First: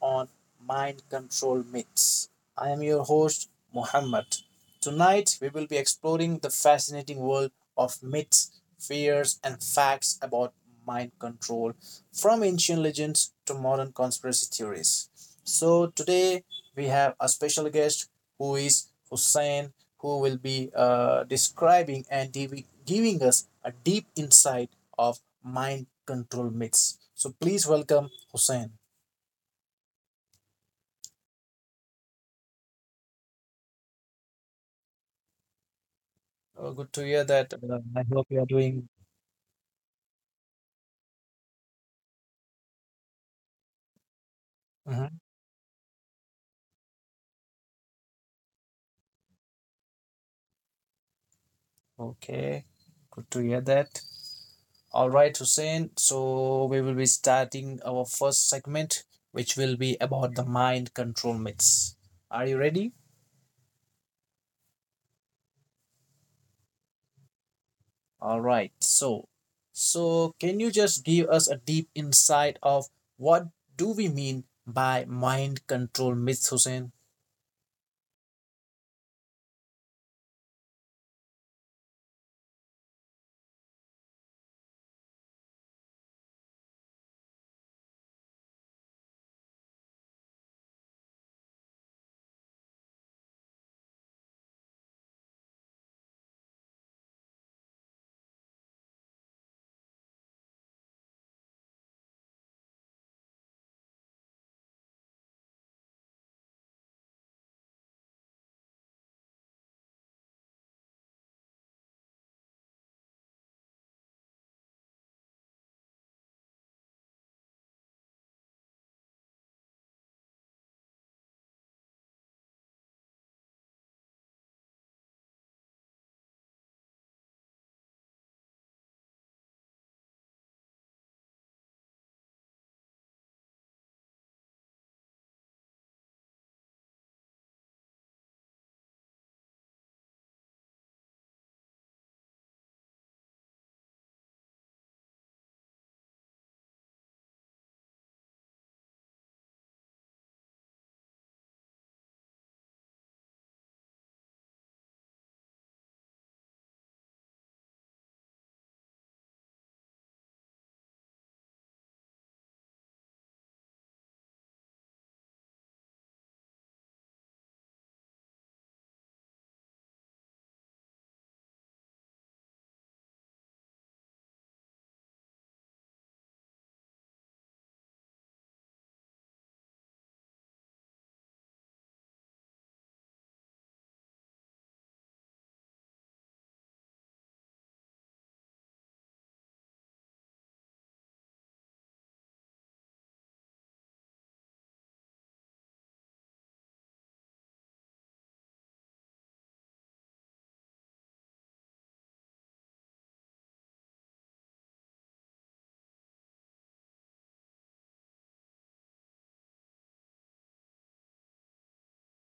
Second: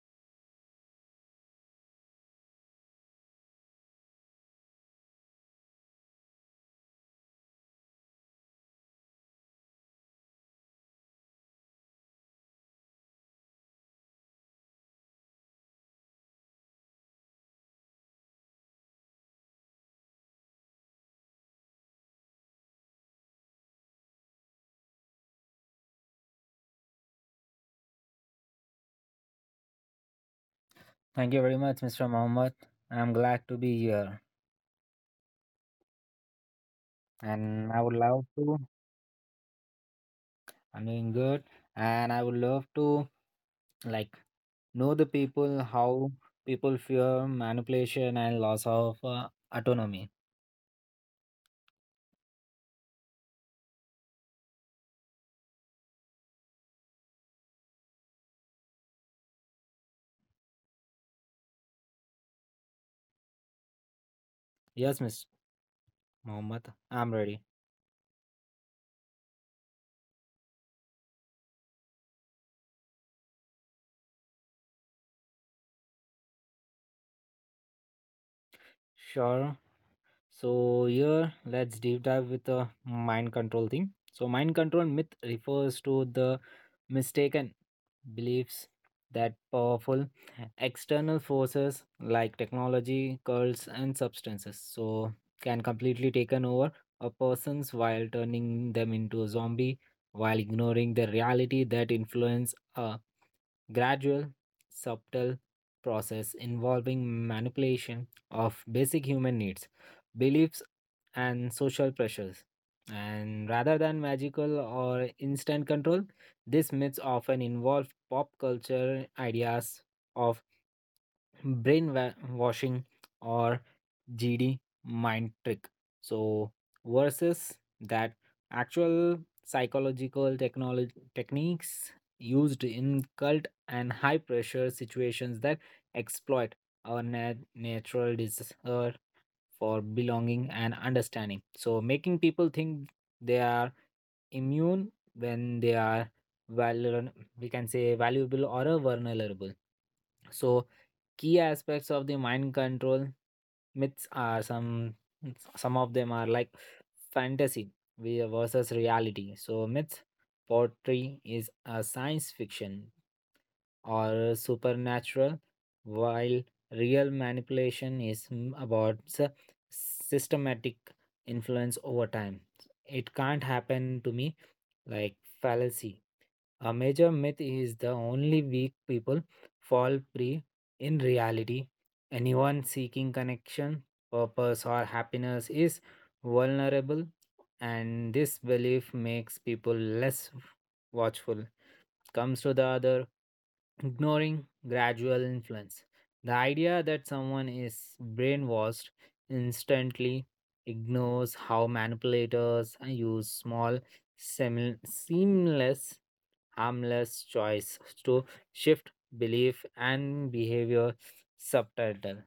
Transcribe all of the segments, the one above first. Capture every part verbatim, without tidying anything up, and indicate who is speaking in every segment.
Speaker 1: on mind control myths. I am your host, Muhammad. Tonight, we will be exploring the fascinating world of myths, fears, and facts about mind control from ancient legends to modern conspiracy theories. So, today we have a special guest who is Hussein, who will be uh, describing and div- giving us a deep insight of mind control myths. So please welcome Hussein.
Speaker 2: Thank you very much, mister Mohammed. I'm glad to be here,
Speaker 1: Oh, good to hear that.
Speaker 2: and
Speaker 1: Uh,
Speaker 2: I would
Speaker 1: I
Speaker 2: love
Speaker 1: hope you are
Speaker 2: to.
Speaker 1: doing
Speaker 2: I'm doing good, and I would love to like know the
Speaker 1: mhm,
Speaker 2: people how people fear manipulation and loss of uh, autonomy.
Speaker 1: okay. Good to hear that. All right, Hussein. So we will be starting our first segment, which will be about the mind control myths. Are you ready?
Speaker 2: Yes, mister Mohammed, I'm ready.
Speaker 1: All right. So, so can you just give us a deep insight of what do we mean by mind control myth, Hussein?
Speaker 2: Sure. So here, let's deep dive with the mind control thing. So mind control myth refers to the mistaken beliefs that powerful external forces like technology, cults, and substances so can completely taken over a person's while turning them into a zombie, while ignoring the reality that influence a gradual, subtle process involving manipulation of basic human needs, beliefs, and social pressures. And rather than magical or instant control, these myths often involve pop culture ideas of brainwashing or G D mind trick. So versus that actual psychological technology techniques used in cult and high pressure situations that exploit our nat- natural dis- uh, for belonging and understanding. So, making people think they are immune when they are vulnerable, we can say valuable or uh, vulnerable. So, key aspects of the mind control myths are some some of them are like fantasy we- versus reality. So, myths poetry is a science fiction or supernatural, while real manipulation is mm, about s- systematic influence over time. It can't happen to me like fallacy. A major myth is the only weak people fall prey. In reality, anyone seeking connection, purpose, or happiness is vulnerable, and this belief makes people less watchful comes to the other, ignoring gradual influence. The idea that someone is brainwashed instantly ignores how manipulators use small, semi- seamless, harmless choice to shift belief and behavior subtitle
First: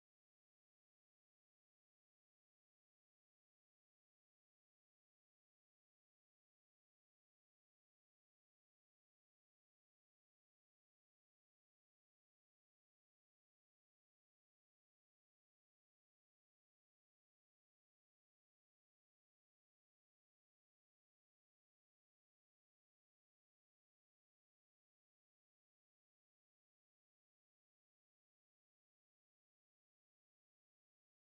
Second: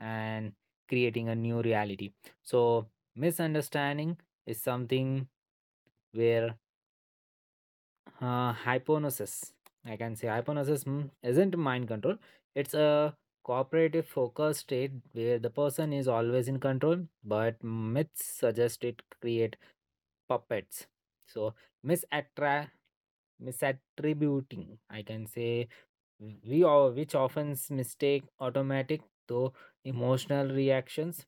Speaker 2: and creating a new reality. So misunderstanding is something where uh, hypnosis I can say hypnosis mm, isn't mind control, it's a cooperative focus state where the person is always in control, but myths suggest it create puppets. So misattra misattributing I can say we all which often mistake automatic though emotional reactions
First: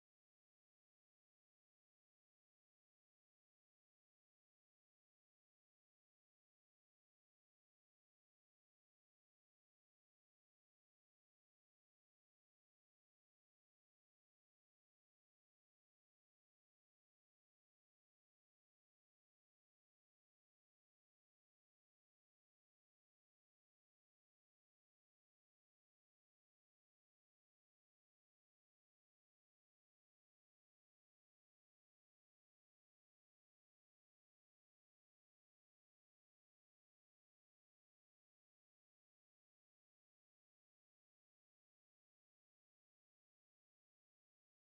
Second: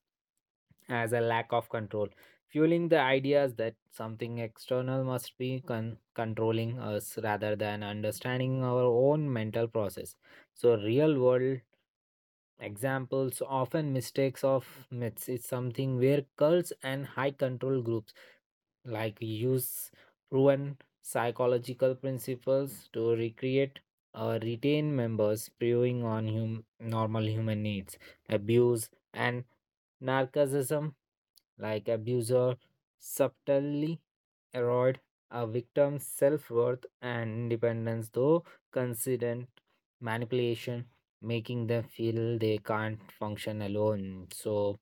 Speaker 2: as a lack of control, fueling the ideas that something external must be con- controlling us rather than understanding our own mental process. So, real world examples often mistakes of myths is something where cults and high control groups like use proven psychological principles to recreate or retain members, preying on hum- normal human needs. Abuse and narcissism, like abuser subtly erode a victim's self-worth and independence through consistent manipulation, making them feel they can't function alone. So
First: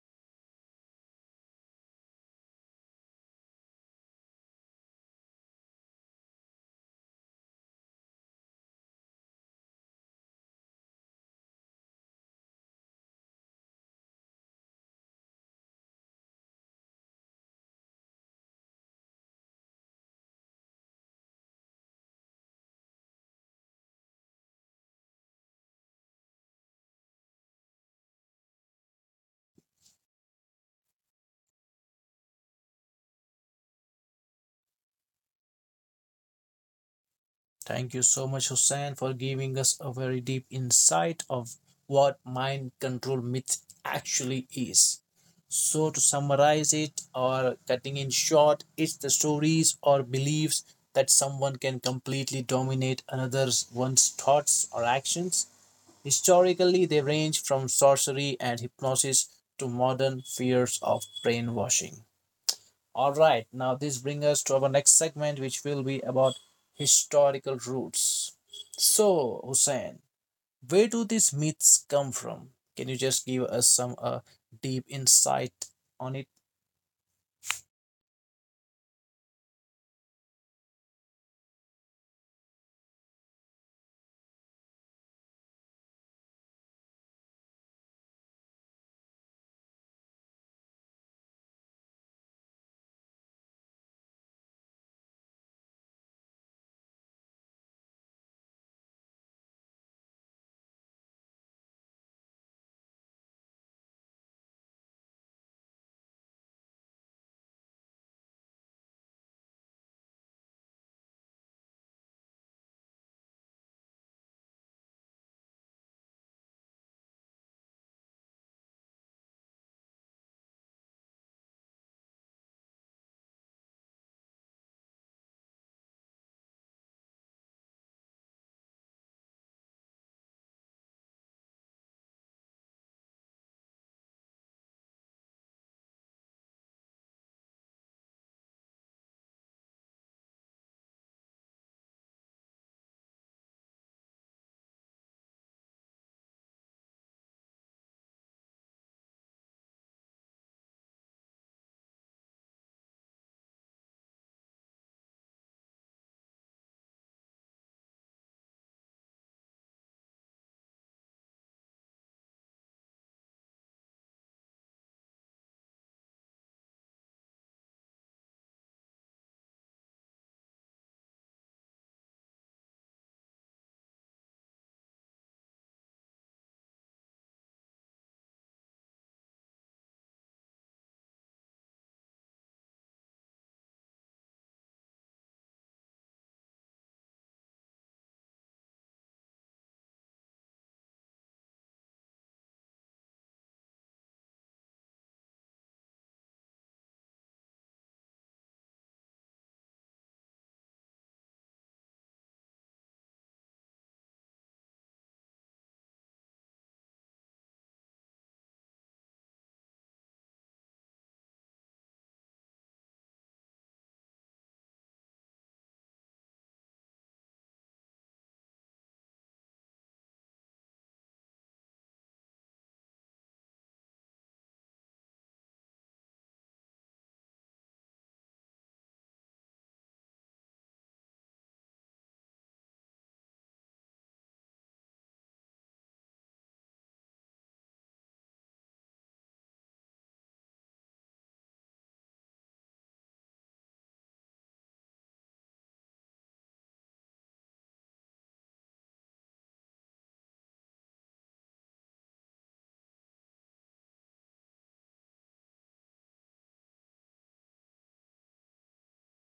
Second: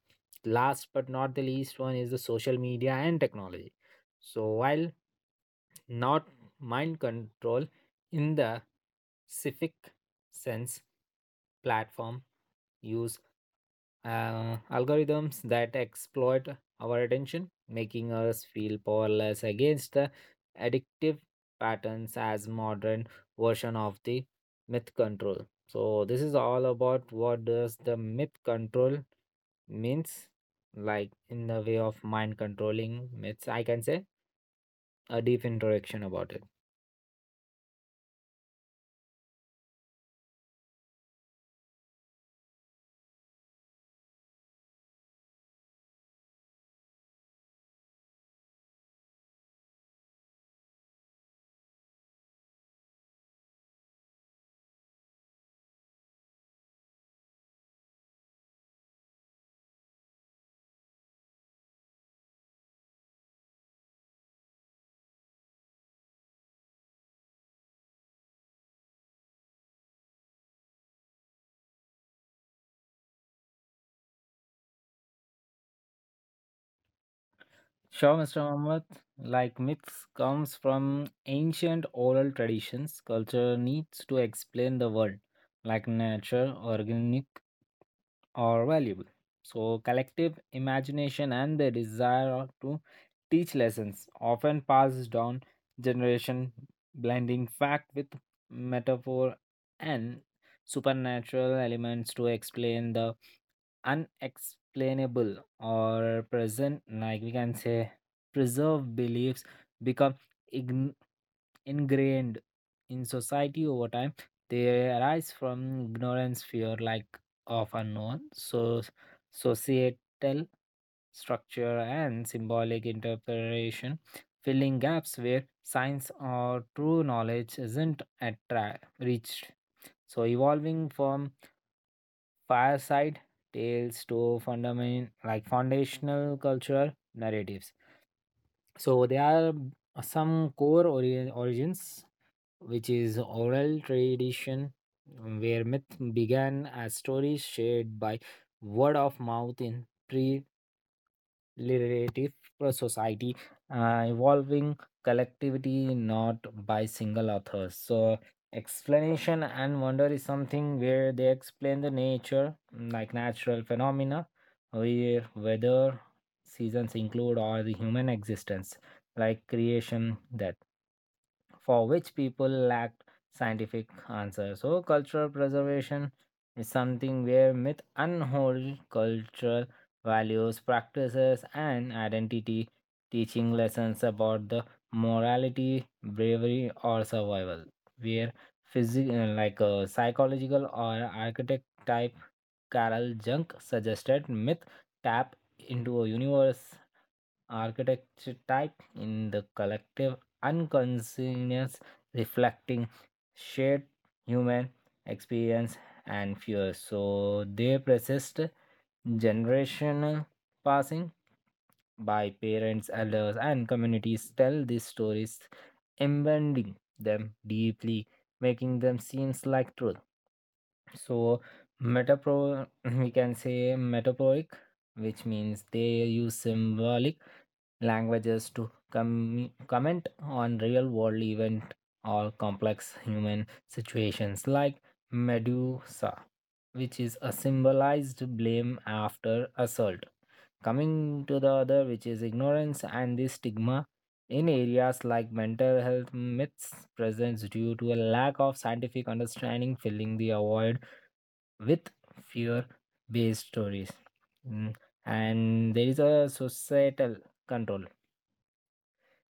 Speaker 2: last but not the least one is the social media and technology. So, while not mind control in the civic sense, platform use uh, algorithms that exploit our attention, making us feel powerless against the addictive patterns as modern version of the myth control. So this is all about what does the myth control means, like in the way of mind controlling myths. I can say a deep introduction about it.
Speaker 1: Thank you so much, Hussein, for giving us a very deep insight of what mind control myth actually is. So, to summarize it or cutting in short, it's the stories or beliefs that someone can completely dominate another's one's thoughts or actions. Historically, they range from sorcery and hypnosis to modern fears of brainwashing. All right, now this brings us to our next segment, which will be about historical roots. So, Hussein, where do these myths come from? Can you just give us some uh, deep insight on it?
Speaker 2: Sure, mister Mohammed. Like myths comes from ancient oral traditions. Culture needs to explain the world, like nature, organic or valuable. So, collective imagination and the desire to teach lessons often passes down generation, blending fact with metaphor and supernatural elements to explain the unexplainable or present, like we can say, preserve beliefs become ign- ingrained in society over time. They arise from ignorance, fear, like of unknown, so societal structure and symbolic interpretation, filling gaps where science or true knowledge isn't at tra- reached. So evolving from fireside tales to fundament like foundational cultural narratives. So there are some core ori- origins, which is oral tradition. Mm, where myth began as stories shared by word of mouth in pre relative society, uh, evolving collectivity, not by single authors. So explanation and wonder is something where they explain the nature, mm, like natural phenomena, where weather seasons include or the human existence like creation, that for which people lacked scientific answers. So cultural preservation is something where myth unhold cultural values, practices and identity, teaching lessons about the morality, bravery or survival. Where physical like a psychological or architect type, Carol Jung suggested myth tap into a universe architecture type in the collective unconsciousness, reflecting shared human experience and fears. So they persist generational, passing by parents, elders, and communities tell these stories, embedding them deeply, making them seems like truth. So metapro we can say metaphoric, which means they use symbolic languages to com- comment on real world event or complex human situations, like Medusa, which is a symbolized blame after assault, coming to the other which is ignorance and the stigma in areas like mental health. Myths presence due to a lack of scientific understanding, filling the void with fear based stories. Mm, and there is a societal control.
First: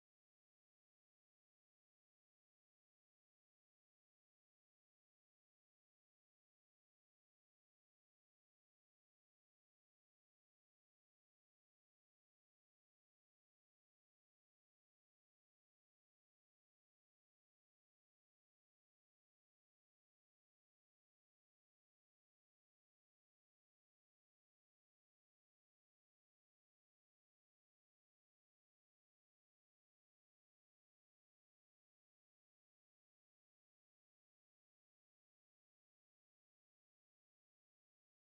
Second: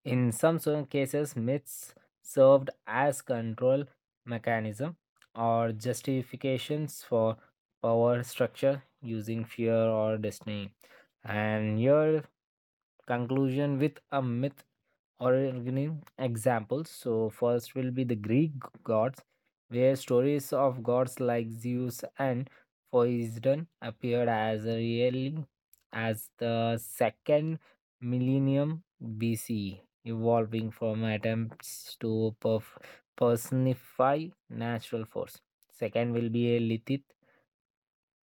Speaker 2: In some certain cases, myths served as control mechanism or justifications for power structure using fear or destiny. And your conclusion with a myth or an example. So first will be the Greek gods, where stories of gods like Zeus and Poseidon appeared as early as the second millennium B C E, evolving from attempts to perf- personify natural force. Second will be a Lilith,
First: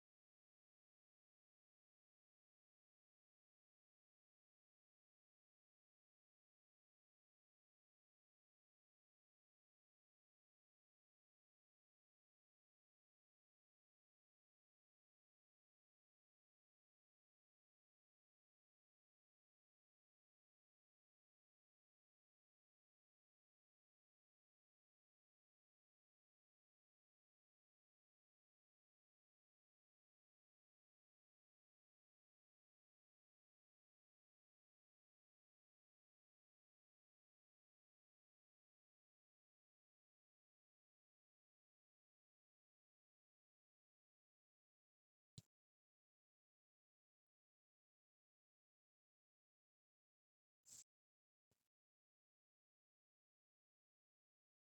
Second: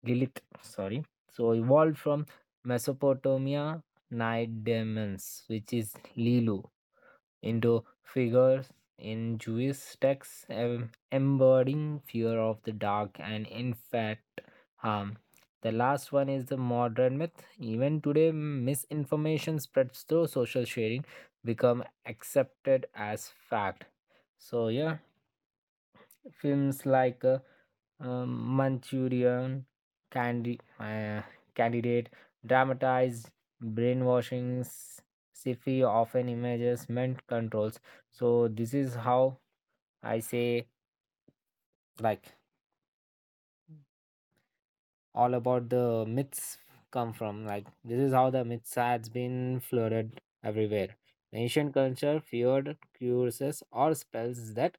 Speaker 2: Lilith, sorry. So evolved from Mesopotamia night demons, which is Lilu, into figures in Jewish texts em- embodying fear of the dark and, in fact, harm. The last one is the modern myth. Even today, misinformation spreads through social sharing, become accepted as fact. So yeah, films like uh, um, Manchurian candy uh, candidate dramatized brainwashing, sci-fi often images meant controls. So this is how I say like all about the myths come from. Like this is how the myths has been flooded everywhere. Ancient culture feared curses or spells that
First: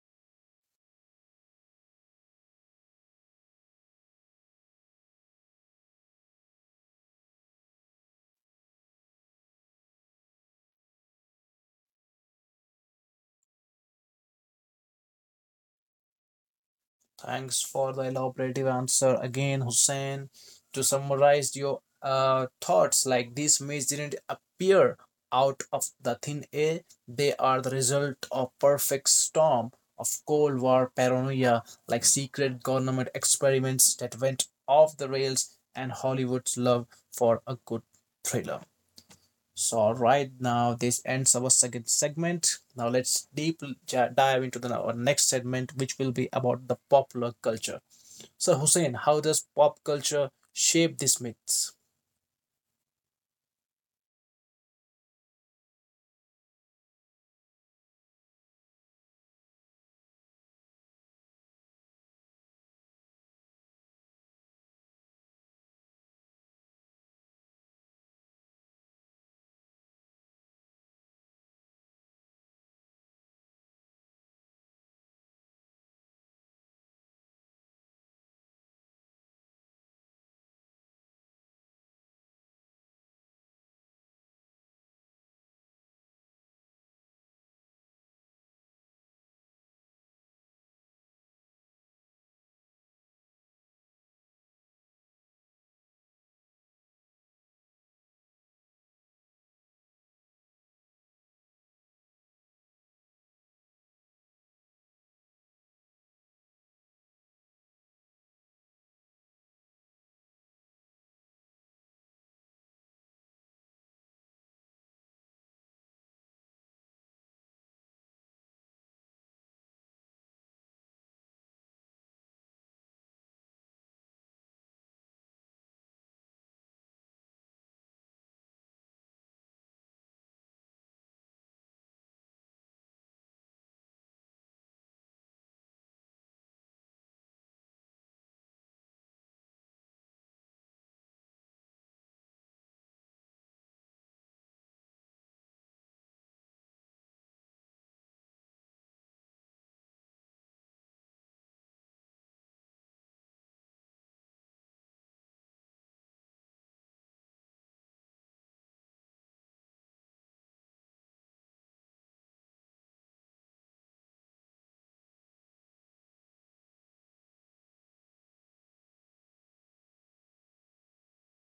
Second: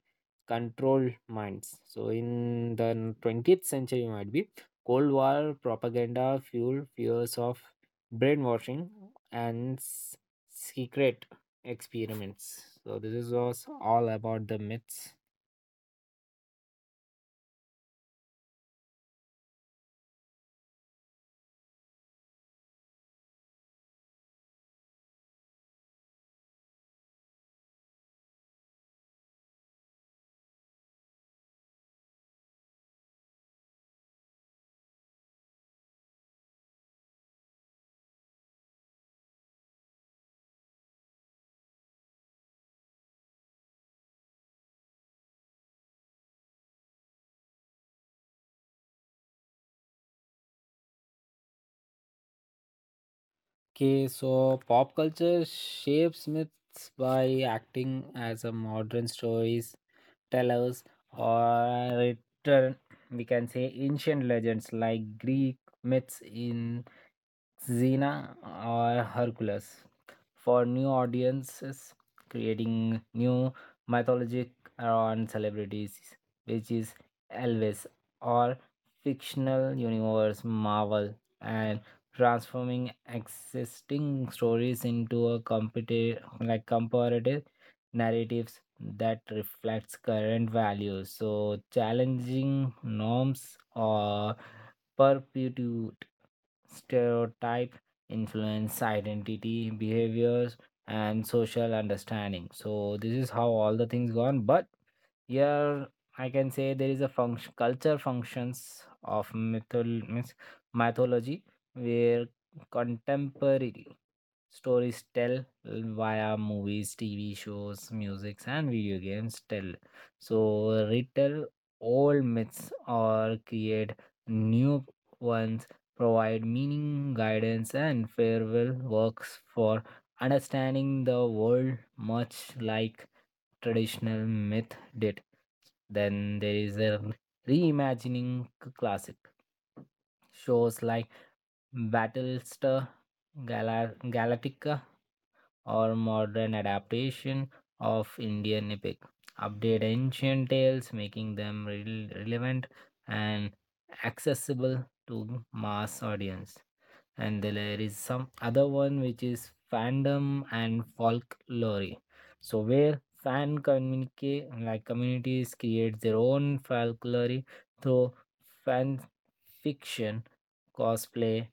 Speaker 2: control minds. So in the twentieth century might be Cold War propaganda fueled fears of brainwashing and s- secret experiments. So this is was all about the myths.
Speaker 1: Thanks for the elaborative answer again, Hussein. To summarize your uh, thoughts, like these myths didn't appear out of the thin air, they are the result of perfect storm of Cold War paranoia, like secret government experiments that went off the rails and Hollywood's love for a good thriller. So, all right, now this ends our second segment. Now, let's deep ja- dive into the, our next segment, which will be about the popular culture. So, Hussein, how does pop culture shape these myths?
Speaker 2: Okay, so pop culture shapes myths by acting as a modern stories tellers or return, we can say ancient legends like Greek myths in Xena or Hercules. For new audiences, creating new mythology around celebrities, which is Elvis or fictional universe Marvel, and transforming existing stories into a competitive, like comparative narratives that reflects current values. So challenging norms or perpetuate stereotype influence identity behaviors and social understanding. So this is how all the things gone. But here I can say there is a function culture functions of mythol- means mythology, where contemporary stories tell via movies, tv shows, musics, and video games tell so retell old myths or create new ones, provide meaning, guidance, and farewell works for understanding the world, much like traditional myth did. Then there is a reimagining c- classic shows like Battlestar Gala- Galactica or modern adaptation of Indian epic, update ancient tales, making them rel- relevant and accessible to mass audience. And there is some other one which is fandom and folklore. So where fan communicate like communities create their own folklore through fan fiction, cosplay,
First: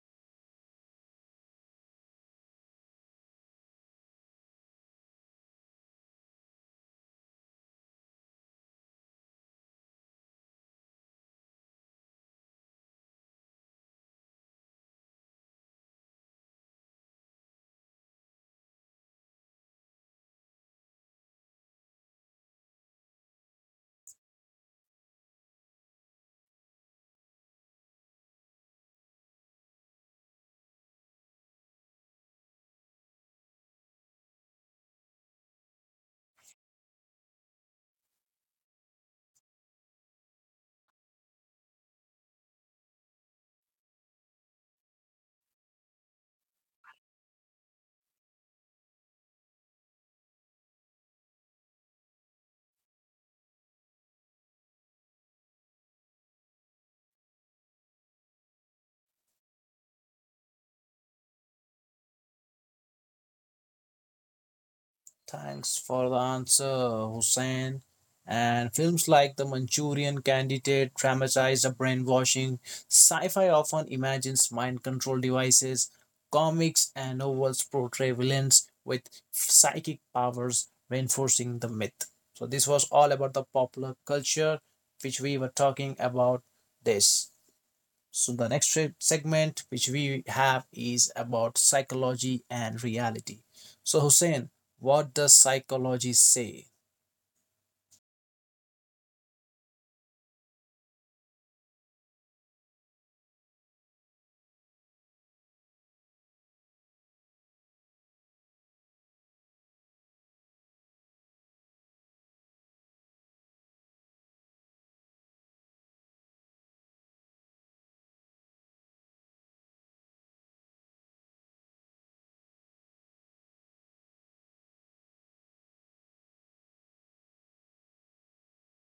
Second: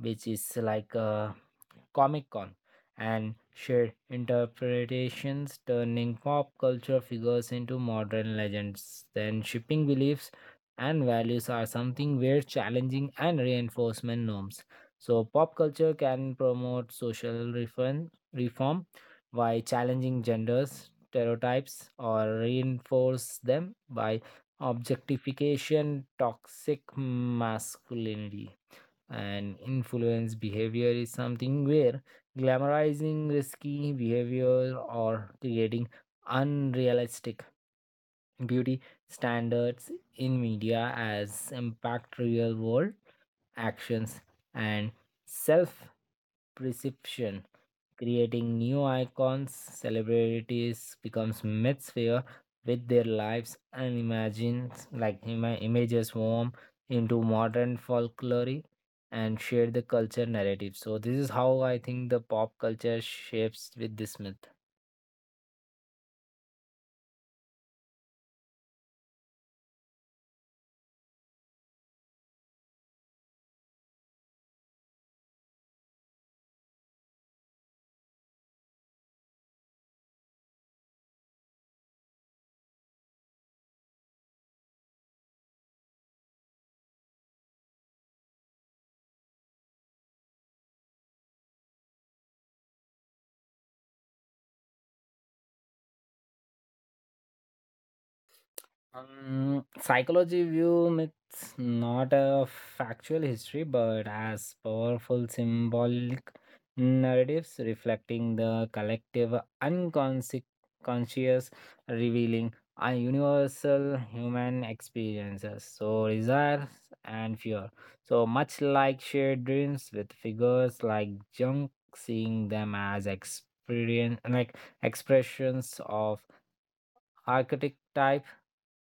Speaker 2: which is like a Comic Con, and shared interpretations, turning pop culture figures into modern legends. Then, shipping beliefs and values are something we're challenging and reinforcement norms. So, pop culture can promote social reform, reform by challenging genders, stereotypes, or reinforce them by objectification, toxic masculinity, and influence behavior is something where glamorizing risky behavior or creating unrealistic beauty standards in media as impact real world actions and self perception, creating new icons, celebrities becomes mythosphere with their lives and imagines like ima- images warm into modern folklore and share the culture narrative. So this is how I think the pop culture shapes with this myth.
Speaker 1: Thanks for the answer, Hussein. And films like The Manchurian Candidate dramatize the brainwashing. Sci fi often imagines mind control devices. Comics and novels portray villains with psychic powers, reinforcing the myth. So, this was all about the popular culture which we were talking about this. So, the next segment which we have is about psychology and reality. So, Hussein, what does psychology say?
Speaker 2: Um, psychology view myths not a factual history, but as powerful symbolic narratives reflecting the collective unconscious, conscious, revealing a universal human experiences. So desires and fear. So much like shared dreams with figures like junk, seeing them as experience like expressions of architect type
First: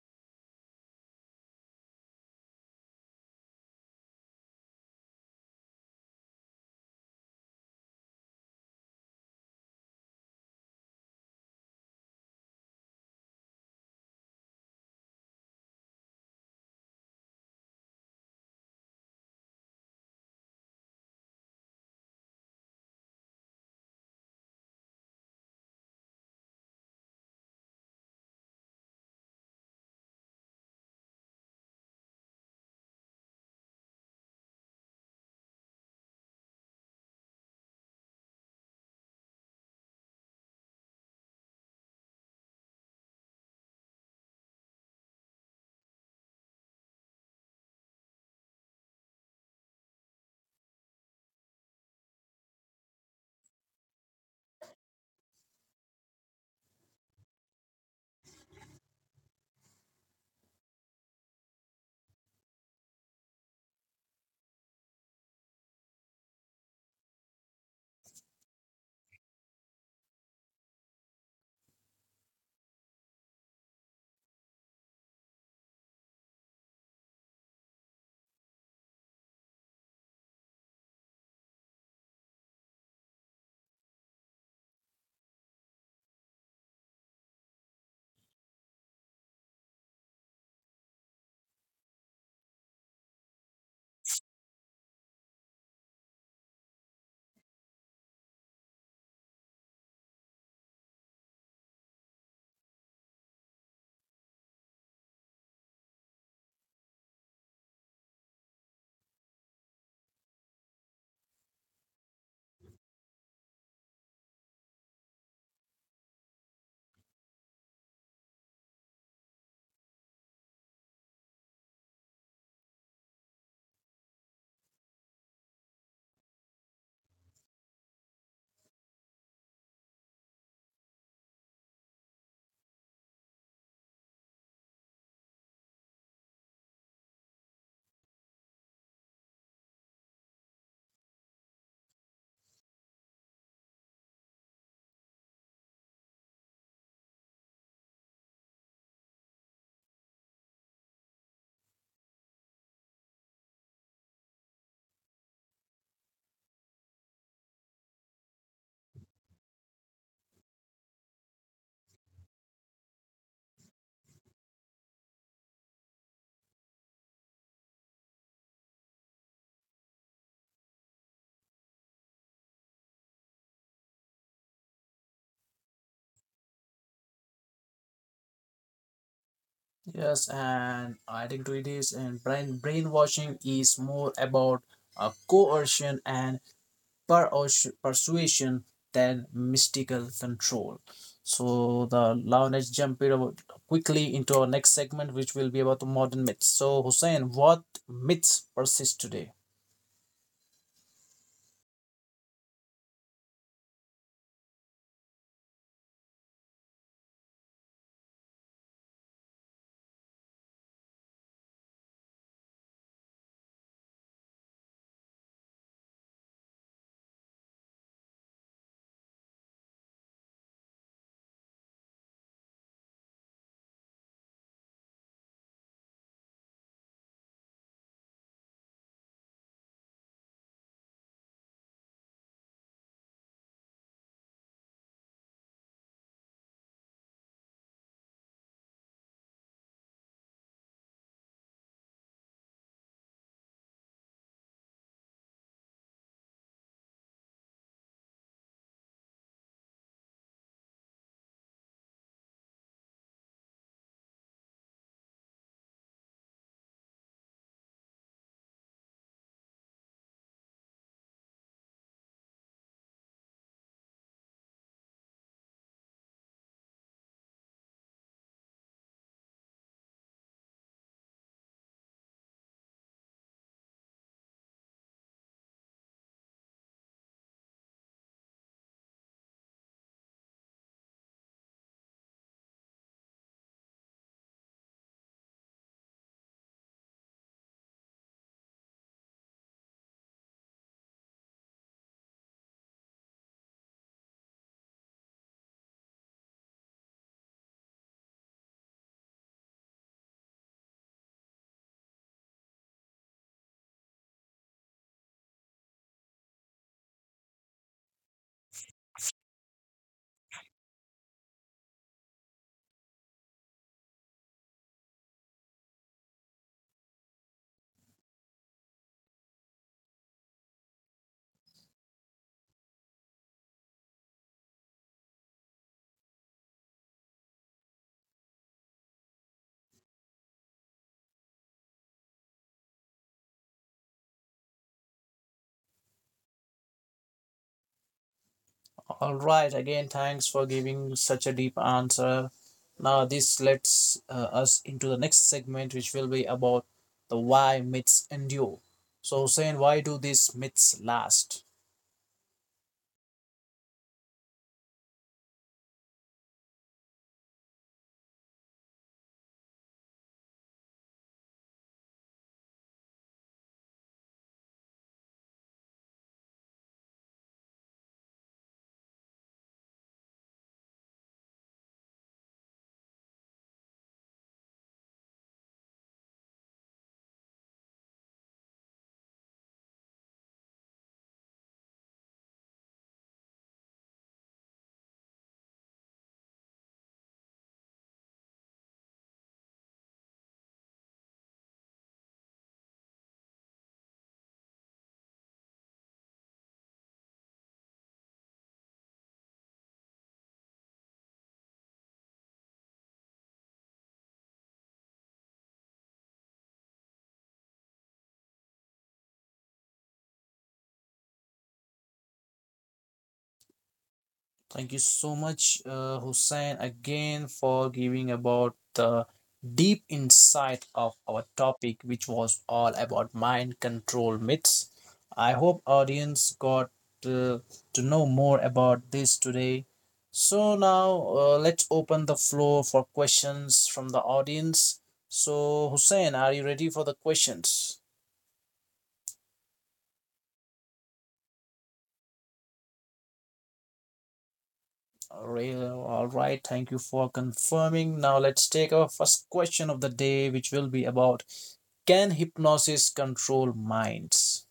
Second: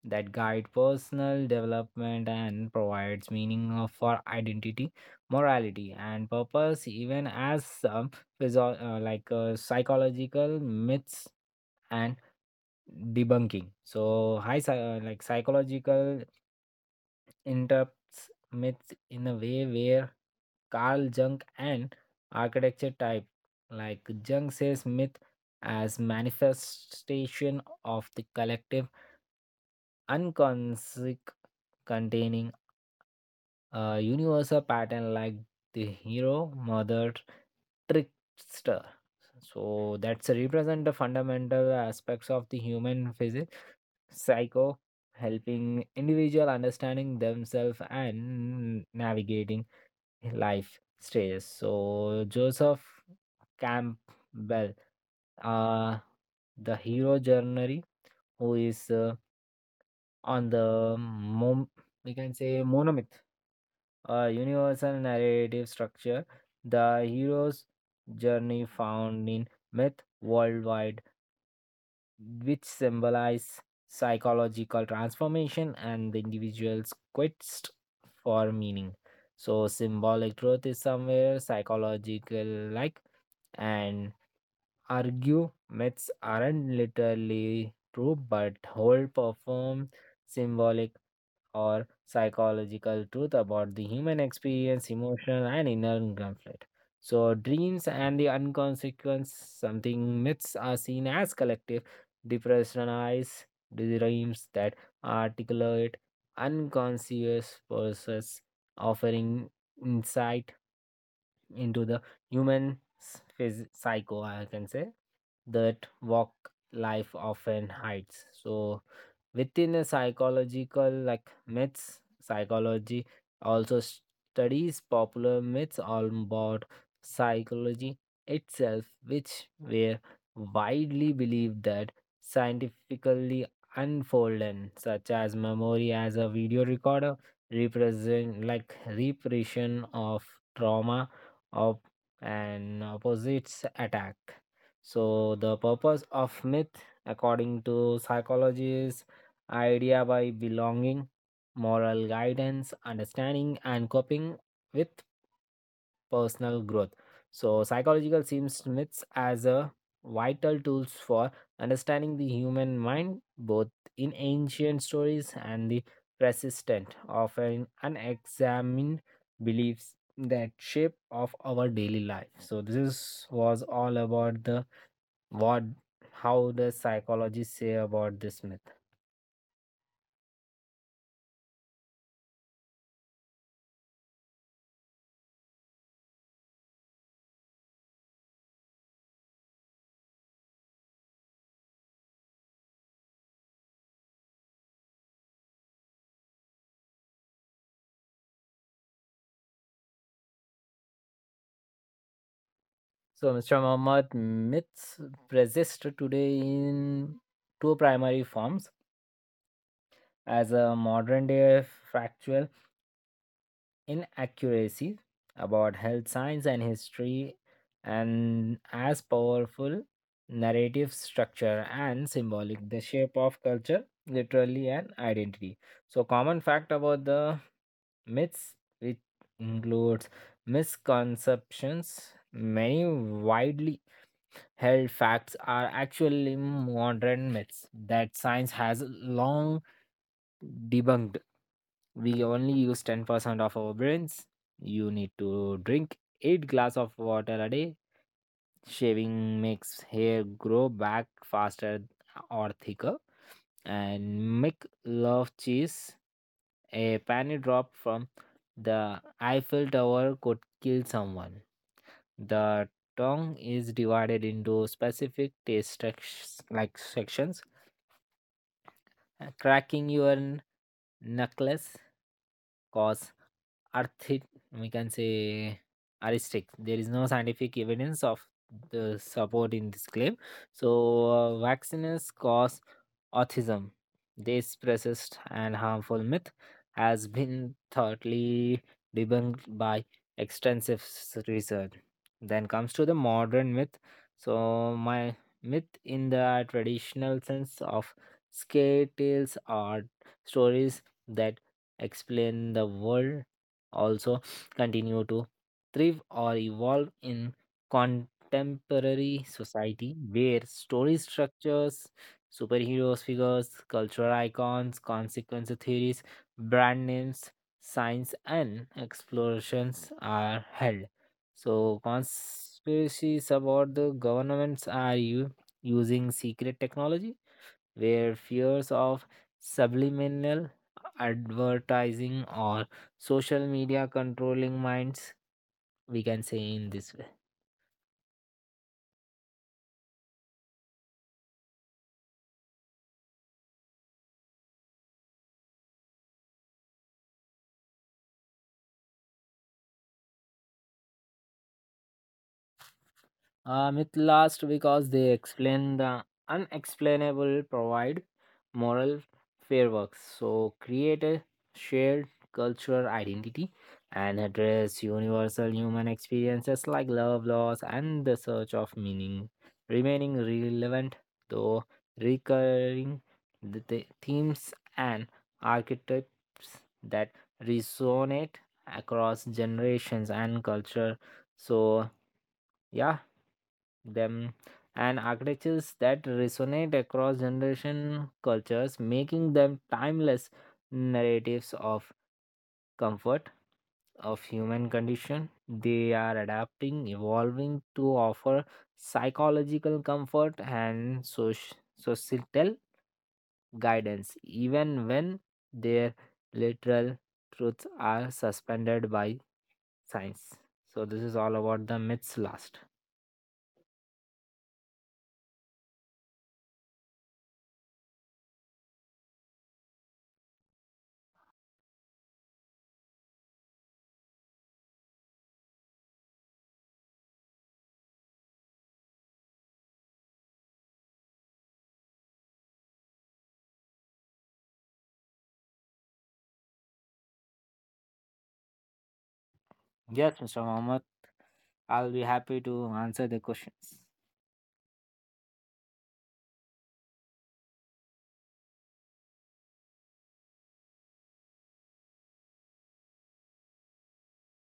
Speaker 2: that guide personal development and provides meaning of- for identity, morality and purpose, even as some physio- uh, like uh, psychological myths and debunking. So high psy- uh, like psychological interrupts myths in a way where Carl Jung and architecture type. Like Jung says myth as manifestation of the collective unconscious, containing a universal pattern like the hero, mother, trickster. So that's represent the fundamental aspects of the human physics, psycho, helping individual understanding themselves and navigating life stages. So Joseph Campbell, uh, the hero journey, who is uh, on the mom we can say monomyth, a universal narrative structure, the hero's journey found in myth worldwide, which symbolize psychological transformation and the individual's quest for meaning. So symbolic truth is somewhere psychological like and arguments aren't literally true, but hold perform symbolic or psychological truth about the human experience, emotion, and inner conflict. So, dreams and the unconsequence, something myths are seen as collective, depersonalized dreams that articulate unconscious process, offering insight into the human phys- psycho I can say that walk life often hides so within a psychological like myths psychology also studies popular myths all about psychology itself which were widely believed that scientifically unfolded such as memory as a video recorder represent like repression of trauma of an opposites attack. So the purpose of myth, according to psychology, is idea by belonging, moral guidance, understanding, and coping with personal growth. So, psychological seems myths as a vital tools for understanding the human mind, both in ancient stories and the persistent, often unexamined beliefs that shape of our daily life. So this is, was all about the what how the psychologists say about this myth.
Speaker 1: Yes, and I think it is, and brain brainwashing is more about a coercion and persuas- persuasion than mystical control. So the now let's jump it about quickly into our next segment, which will be about the modern myths. So Hussein, what myths persist today?
Speaker 2: So Mister Muhammad, myths persist today in two primary forms as a modern day factual inaccuracy about health science and history and as powerful narrative structure and symbolic the shape of culture literally and identity, so common fact about the myths which includes misconceptions, many widely held facts are actually modern myths that science has long debunked. We only use ten percent of our brains. You need to drink eight glass of water a day. Shaving makes hair grow back faster or thicker. And Mick love cheese. A penny drop from the Eiffel Tower could kill someone. The tongue is divided into specific taste tex- like sections, uh, cracking your n- knuckles cause arthritis, we can say aristic there is no scientific evidence of the support in this claim. So uh, vaccines cause autism, this racist and harmful myth, has been thoroughly debunked by extensive s- research. Then comes to the modern myth. So, my myth in the traditional sense of scare tales are stories that explain the world, also continue to thrive or evolve in contemporary society where story structures, superheroes figures, cultural icons, consequence theories, brand names, science, and explorations are held. So, conspiracies about the governments are you using secret technology, where fears of subliminal advertising or social media controlling minds, we can say in this way.
Speaker 1: All right. Again, thanks for giving such a deep answer. Now, this lets uh, us into the next segment, which will be about the why myths endure. So, saying why do these myths last?
Speaker 2: I'm it last because they explain the unexplainable, provide moral fireworks, so create a shared cultural identity and address universal human experiences like love, loss, and the search of meaning, remaining relevant though recurring the the themes and archetypes that resonate across generations and culture. So yeah, them and architectures that resonate across generation cultures making them timeless narratives of comfort of human condition, they are adapting evolving to offer psychological comfort and soci- societal guidance even when their literal truths are suspended by science, so this is all about the myths last.
Speaker 1: Thank you so much, uh, Hussein, again for giving about the deep insight of our topic, which was all about mind control myths. I hope audience got uh, to know more about this today. So now uh, let's open the floor for questions from the audience. So Hussein, are you ready for the questions?
Speaker 2: Yes, Mister Mohammed, I'll be happy to answer the questions.
Speaker 1: All right, all right, thank you for confirming. Now let's take our first question of the day, which will be about can hypnosis control minds?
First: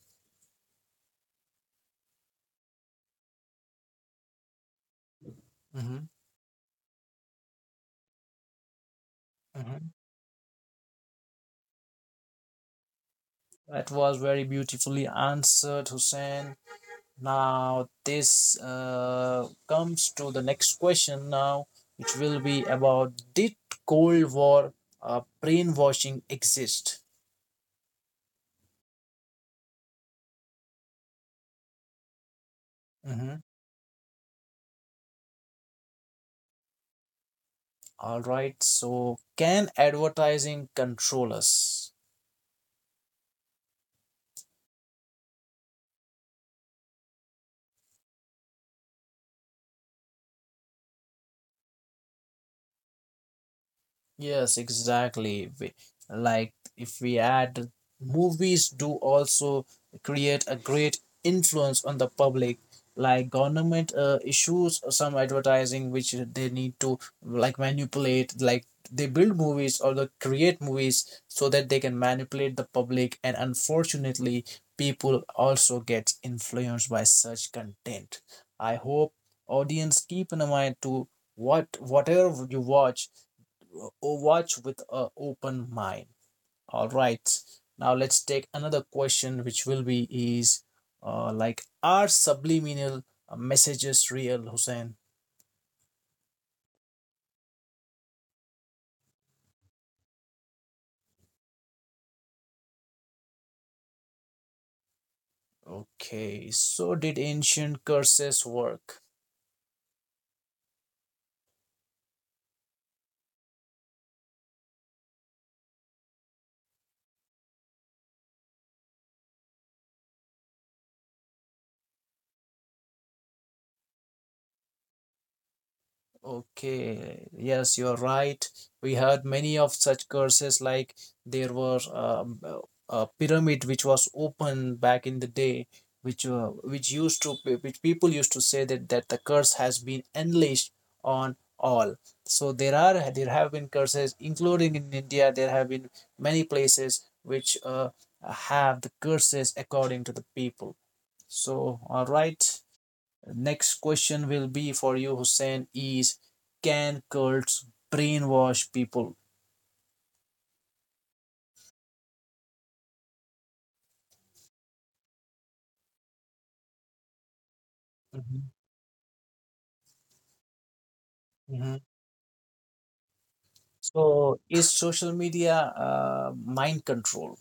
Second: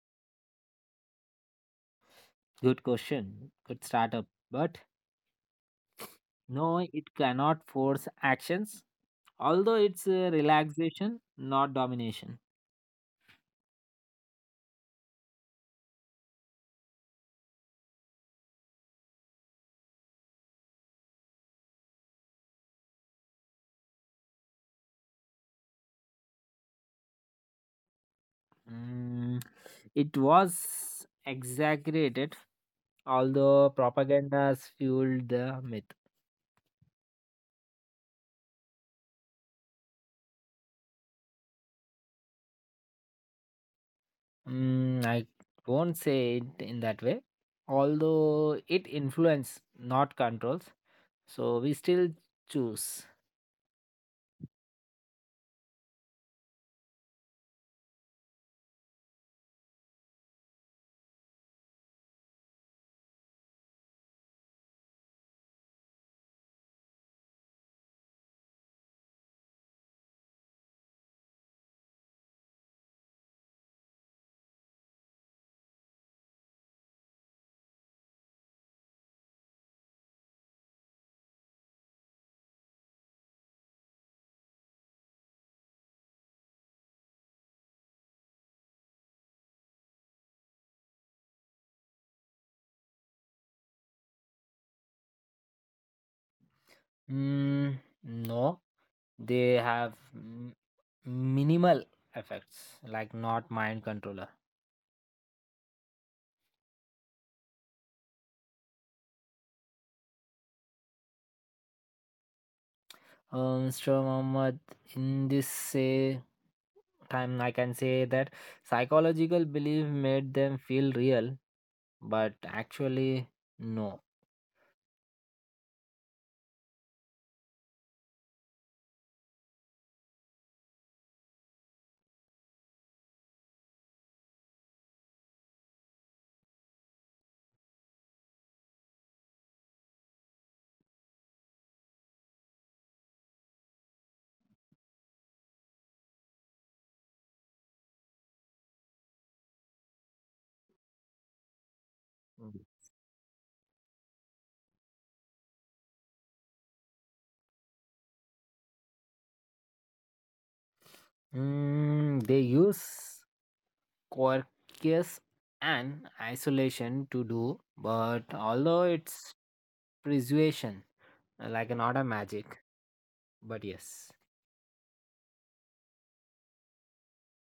Speaker 2: Good question, good startup. But
Speaker 1: Mhm,
Speaker 2: no, it cannot force actions, although
Speaker 1: mhm.
Speaker 2: it's a relaxation, not domination.
Speaker 1: That was very beautifully answered, Hussein. Now, this uh, comes to the next question now, which will be about did Cold War uh, brainwashing exist?
Speaker 2: Mm, it was exaggerated,
Speaker 1: Mhm.
Speaker 2: although propagandas fueled the myth.
Speaker 1: All right, so can advertising control us?
Speaker 2: Mm, I won't say it in that way, although it influence, not controls. So we still choose.
Speaker 1: Yes, exactly. We, like if we add movies do also create a great influence on the public. Like government uh, issues some advertising which they need to like manipulate. Like they build movies or they create movies so that they can manipulate the public. And unfortunately, people also get influenced by such content. I hope audience keep in mind to what whatever you watch o- watch with an open mind. All right. Now let's take another question, which will be is uh, like are subliminal uh, messages real, Hussein?
Speaker 2: Mm, no, they have m- minimal effects, like not mind controller.
Speaker 1: Okay. So did ancient curses work?
Speaker 2: Uh, Mister Muhammad, in this say time, I can say that psychological belief made them feel real, but actually, no.
Speaker 1: Okay, yes, you're right. We had many of such curses, like there was um, a, a pyramid which was open back in the day, which uh, which used to which people used to say that that the curse has been unleashed on all. So there are there have been curses, including in India. There have been many places which uh, have the curses according to the people. So all right. Next question will be for you, Hussein, is can cults brainwash people?
Speaker 2: Mm, they use quirkiness and isolation to do, but
Speaker 1: Mhm,
Speaker 2: although it's persuasion, like
Speaker 1: mhm.
Speaker 2: not a magic, but yes.
Speaker 1: So is social media uh, mind control?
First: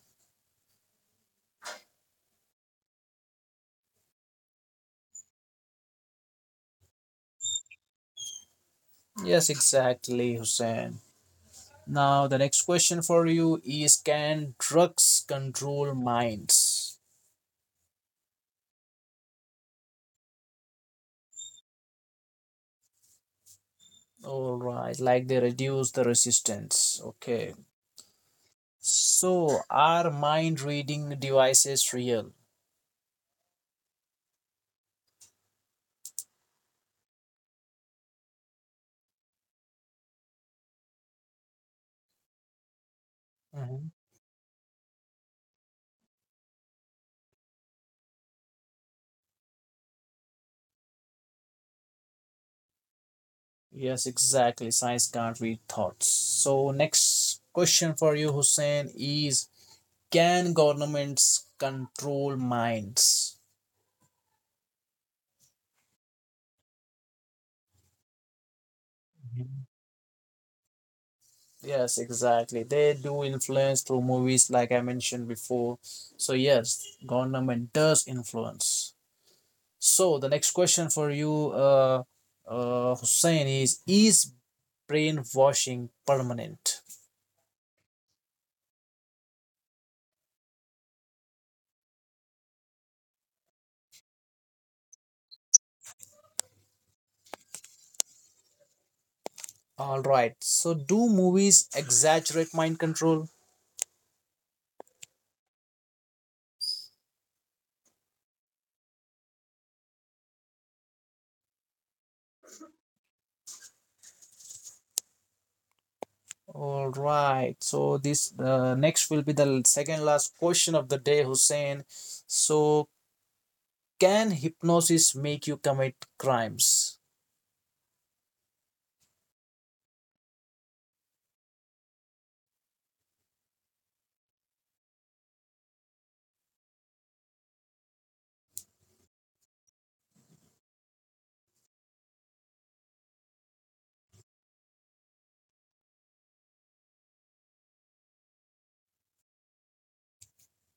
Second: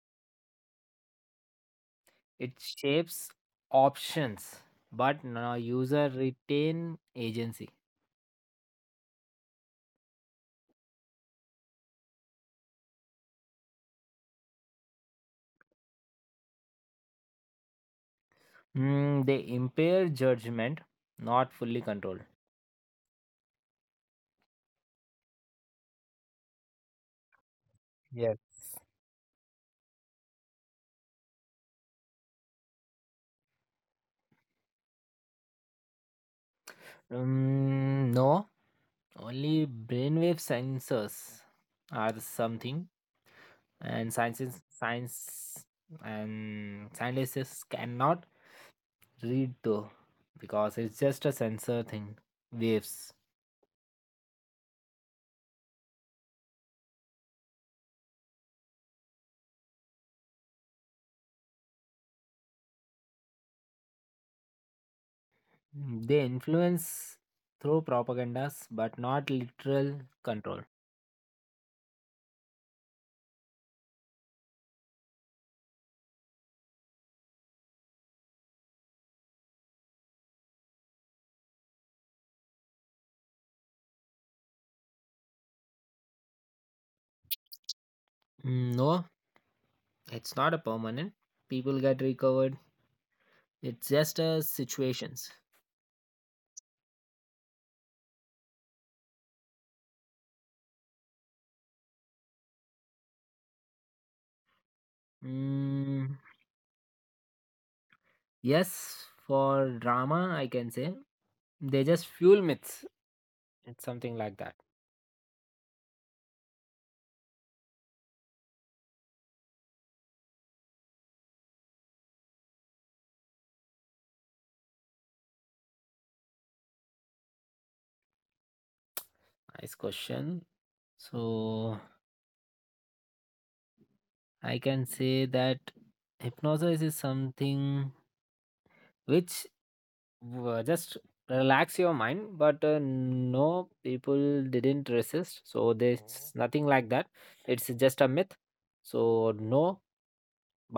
Speaker 2: It shapes options, but no user retain agency.
Speaker 1: Yes, exactly, Hussein. Now the next question for you is can drugs control minds?
Speaker 2: Mm, they impair judgment, not fully control.
Speaker 1: All right, like they reduce the resistance. Okay.
Speaker 2: Yes.
Speaker 1: So are mind reading devices real?
Speaker 2: Mm, no, only brainwave sensors are the something, and sciences, science and scientists cannot read though because it's just a sensor thing. Waves.
Speaker 1: Yes, exactly. Science can't read thoughts. So, next question for you, Hussein, is can governments control minds?
Speaker 2: Mm, they influence through propagandas, but not
Speaker 1: Mhm.
Speaker 2: literal control.
Speaker 1: Yes, exactly. They do influence through movies, like I mentioned before. So, yes, government does influence. So, the next question for you, uh, uh, Hussein, is Is brainwashing permanent?
Speaker 2: Mm, no, it's not a permanent. People get recovered. It's just uh, situations.
Speaker 1: All right. So, do movies exaggerate mind control?
Speaker 2: Mm, yes, for drama, I can say they just fuel myths. It's something like that.
Speaker 1: All right. So this uh, next will be the second last question of the day, Hussein. So can hypnosis make you commit crimes?
Speaker 2: Nice question. So I can say that hypnosis is something which w- just relax your mind, but uh, no, people didn't resist. So there's nothing like that. It's just a myth. So no,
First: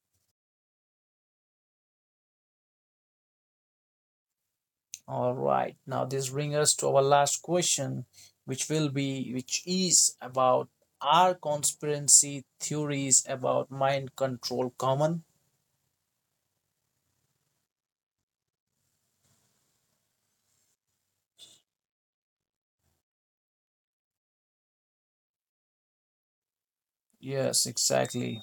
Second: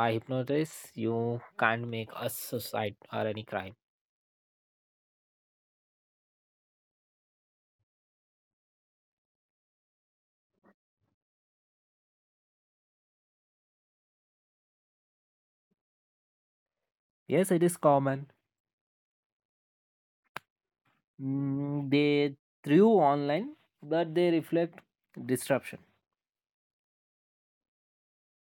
Speaker 2: by hypnosis, you can't make a suicide or any crime.
Speaker 1: All right. Now this brings us to our last question, which will be which is about are conspiracy theories about mind control common?
Speaker 2: Yes, it is common. Mm, they threw online, but they reflect disruption.
Speaker 1: Yes, exactly.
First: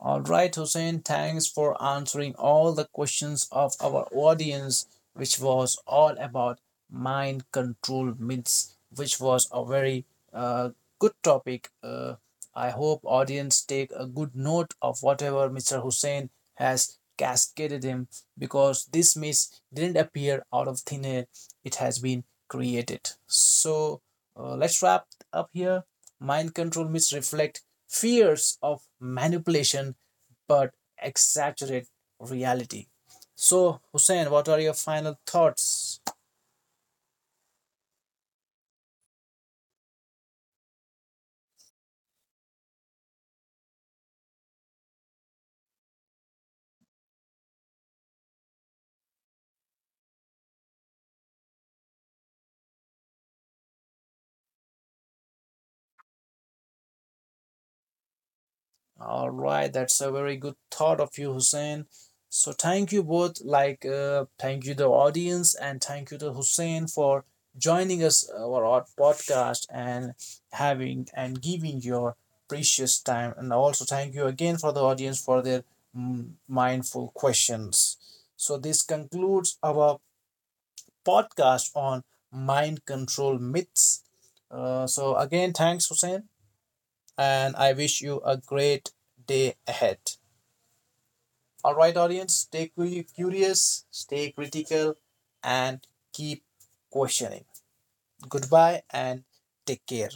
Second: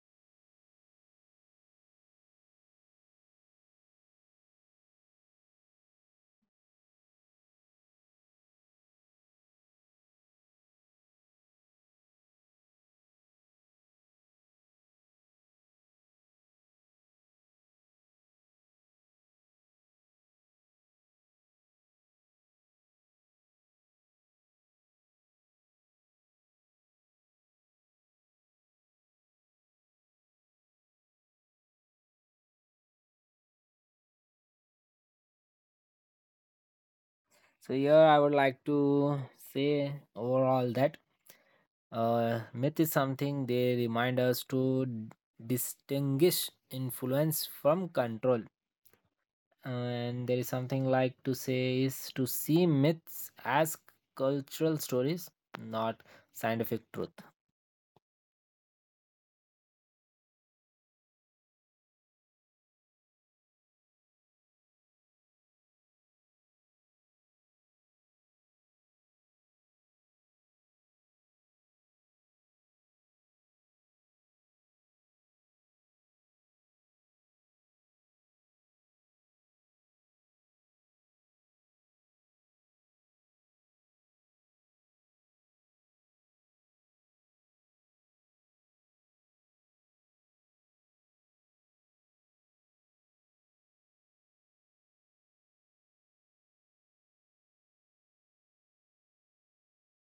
Speaker 1: All right, Hussein, thanks for answering all the questions of our audience, which was all about mind control myths, which was a very uh, good topic. Uh, I hope audience take a good note of whatever Mister Hussein has cascaded him because this myth didn't appear out of thin air. It has been created. So uh, let's wrap up here mind control myths reflect fears of manipulation but exaggerate reality. So, Hussein, what are your final thoughts?
Speaker 2: So here I would like to say overall that uh, myth is something they remind us to d- distinguish influence from control. And there is something like to say is to see myths as cultural stories, not scientific truth.
Speaker 1: All right, that's a very good thought of you, Hussein. So thank you both, like uh, thank you the audience and thank you to Hussein for joining us uh, our odd podcast and having and giving your precious time. And also thank you again for the audience for their mm, mindful questions. So this concludes our podcast on mind control myths. Uh, so again, thanks Hussein, and I wish you a great day ahead. All right, audience, stay curious, stay critical, and keep questioning. Goodbye and take care.